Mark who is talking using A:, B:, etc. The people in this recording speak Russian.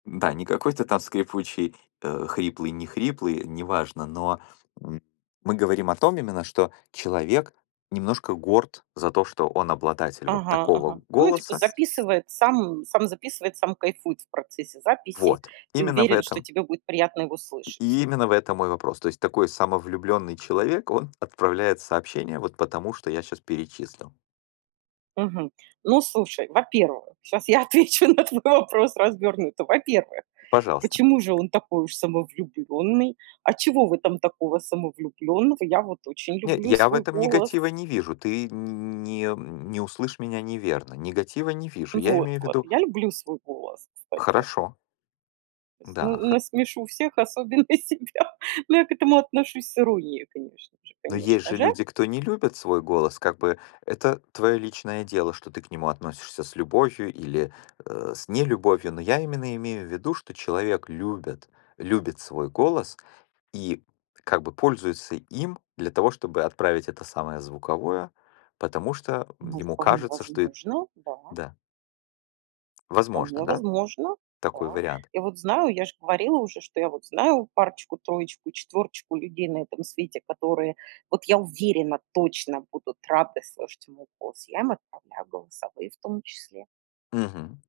A: Да, не какой-то там скрипучий, э, хриплый, не хриплый, неважно, но, м, мы говорим о том именно, что человек немножко горд за то, что он обладатель вот
B: Ага, ага.
A: такого
B: Ну, типа,
A: голоса.
B: записывает, сам сам записывает, сам кайфует в процессе записи
A: Вот.
B: и
A: Именно в
B: уверен, что
A: этом.
B: тебе будет приятно его слышать.
A: И именно в этом мой вопрос. То есть такой самовлюблённый человек, он отправляет сообщения. Вот, потому что я щас перечислил.
B: Мгм. Ну, слушай, во-первых, щас я отвечу на твой вопрос развернуто. Во-первых,
A: Пожалуйста.
B: почему же он такой уж самовлюбленный? А чего в этом такого самовлюбленного? Я вот очень
A: Не,
B: люблю
A: я в
B: свой
A: этом
B: голос.
A: негатива не вижу. Ты н н не не услышь меня неверно, негатива не вижу. Я имею в
B: Вот-вот.
A: виду
B: Я люблю свой голос, кстати.
A: Хорошо.
B: То есть на
A: Да, ха
B: насмешу всех, особенно себя. Но я к этому отношусь с иронией, конечно же,
A: Но есть
B: конечно
A: же
B: же.
A: люди, кто не любит свой голос. Как бы это твое личное дело, что ты к нему относишься с любовью или, э, с нелюбовью. Но я именно имею в виду, что человек любит любит свой голос, и как бы пользуется им для того, чтобы отправить это самое звуковое, потому что
B: Ну,
A: ему
B: вполне
A: кажется, что эт
B: возможно, да.
A: да.
B: Вполне
A: Возможно, да?
B: возможно,
A: Такой
B: да.
A: вариант?
B: Я вот знаю, я ж говорила уже, что я вот знаю парочку, троечку и четвёрочку людей на этом свете, которые- вот я уверена- точно будут рады слышать мой голос. Я им отправляю голосовые, в том числе.
A: Мгм.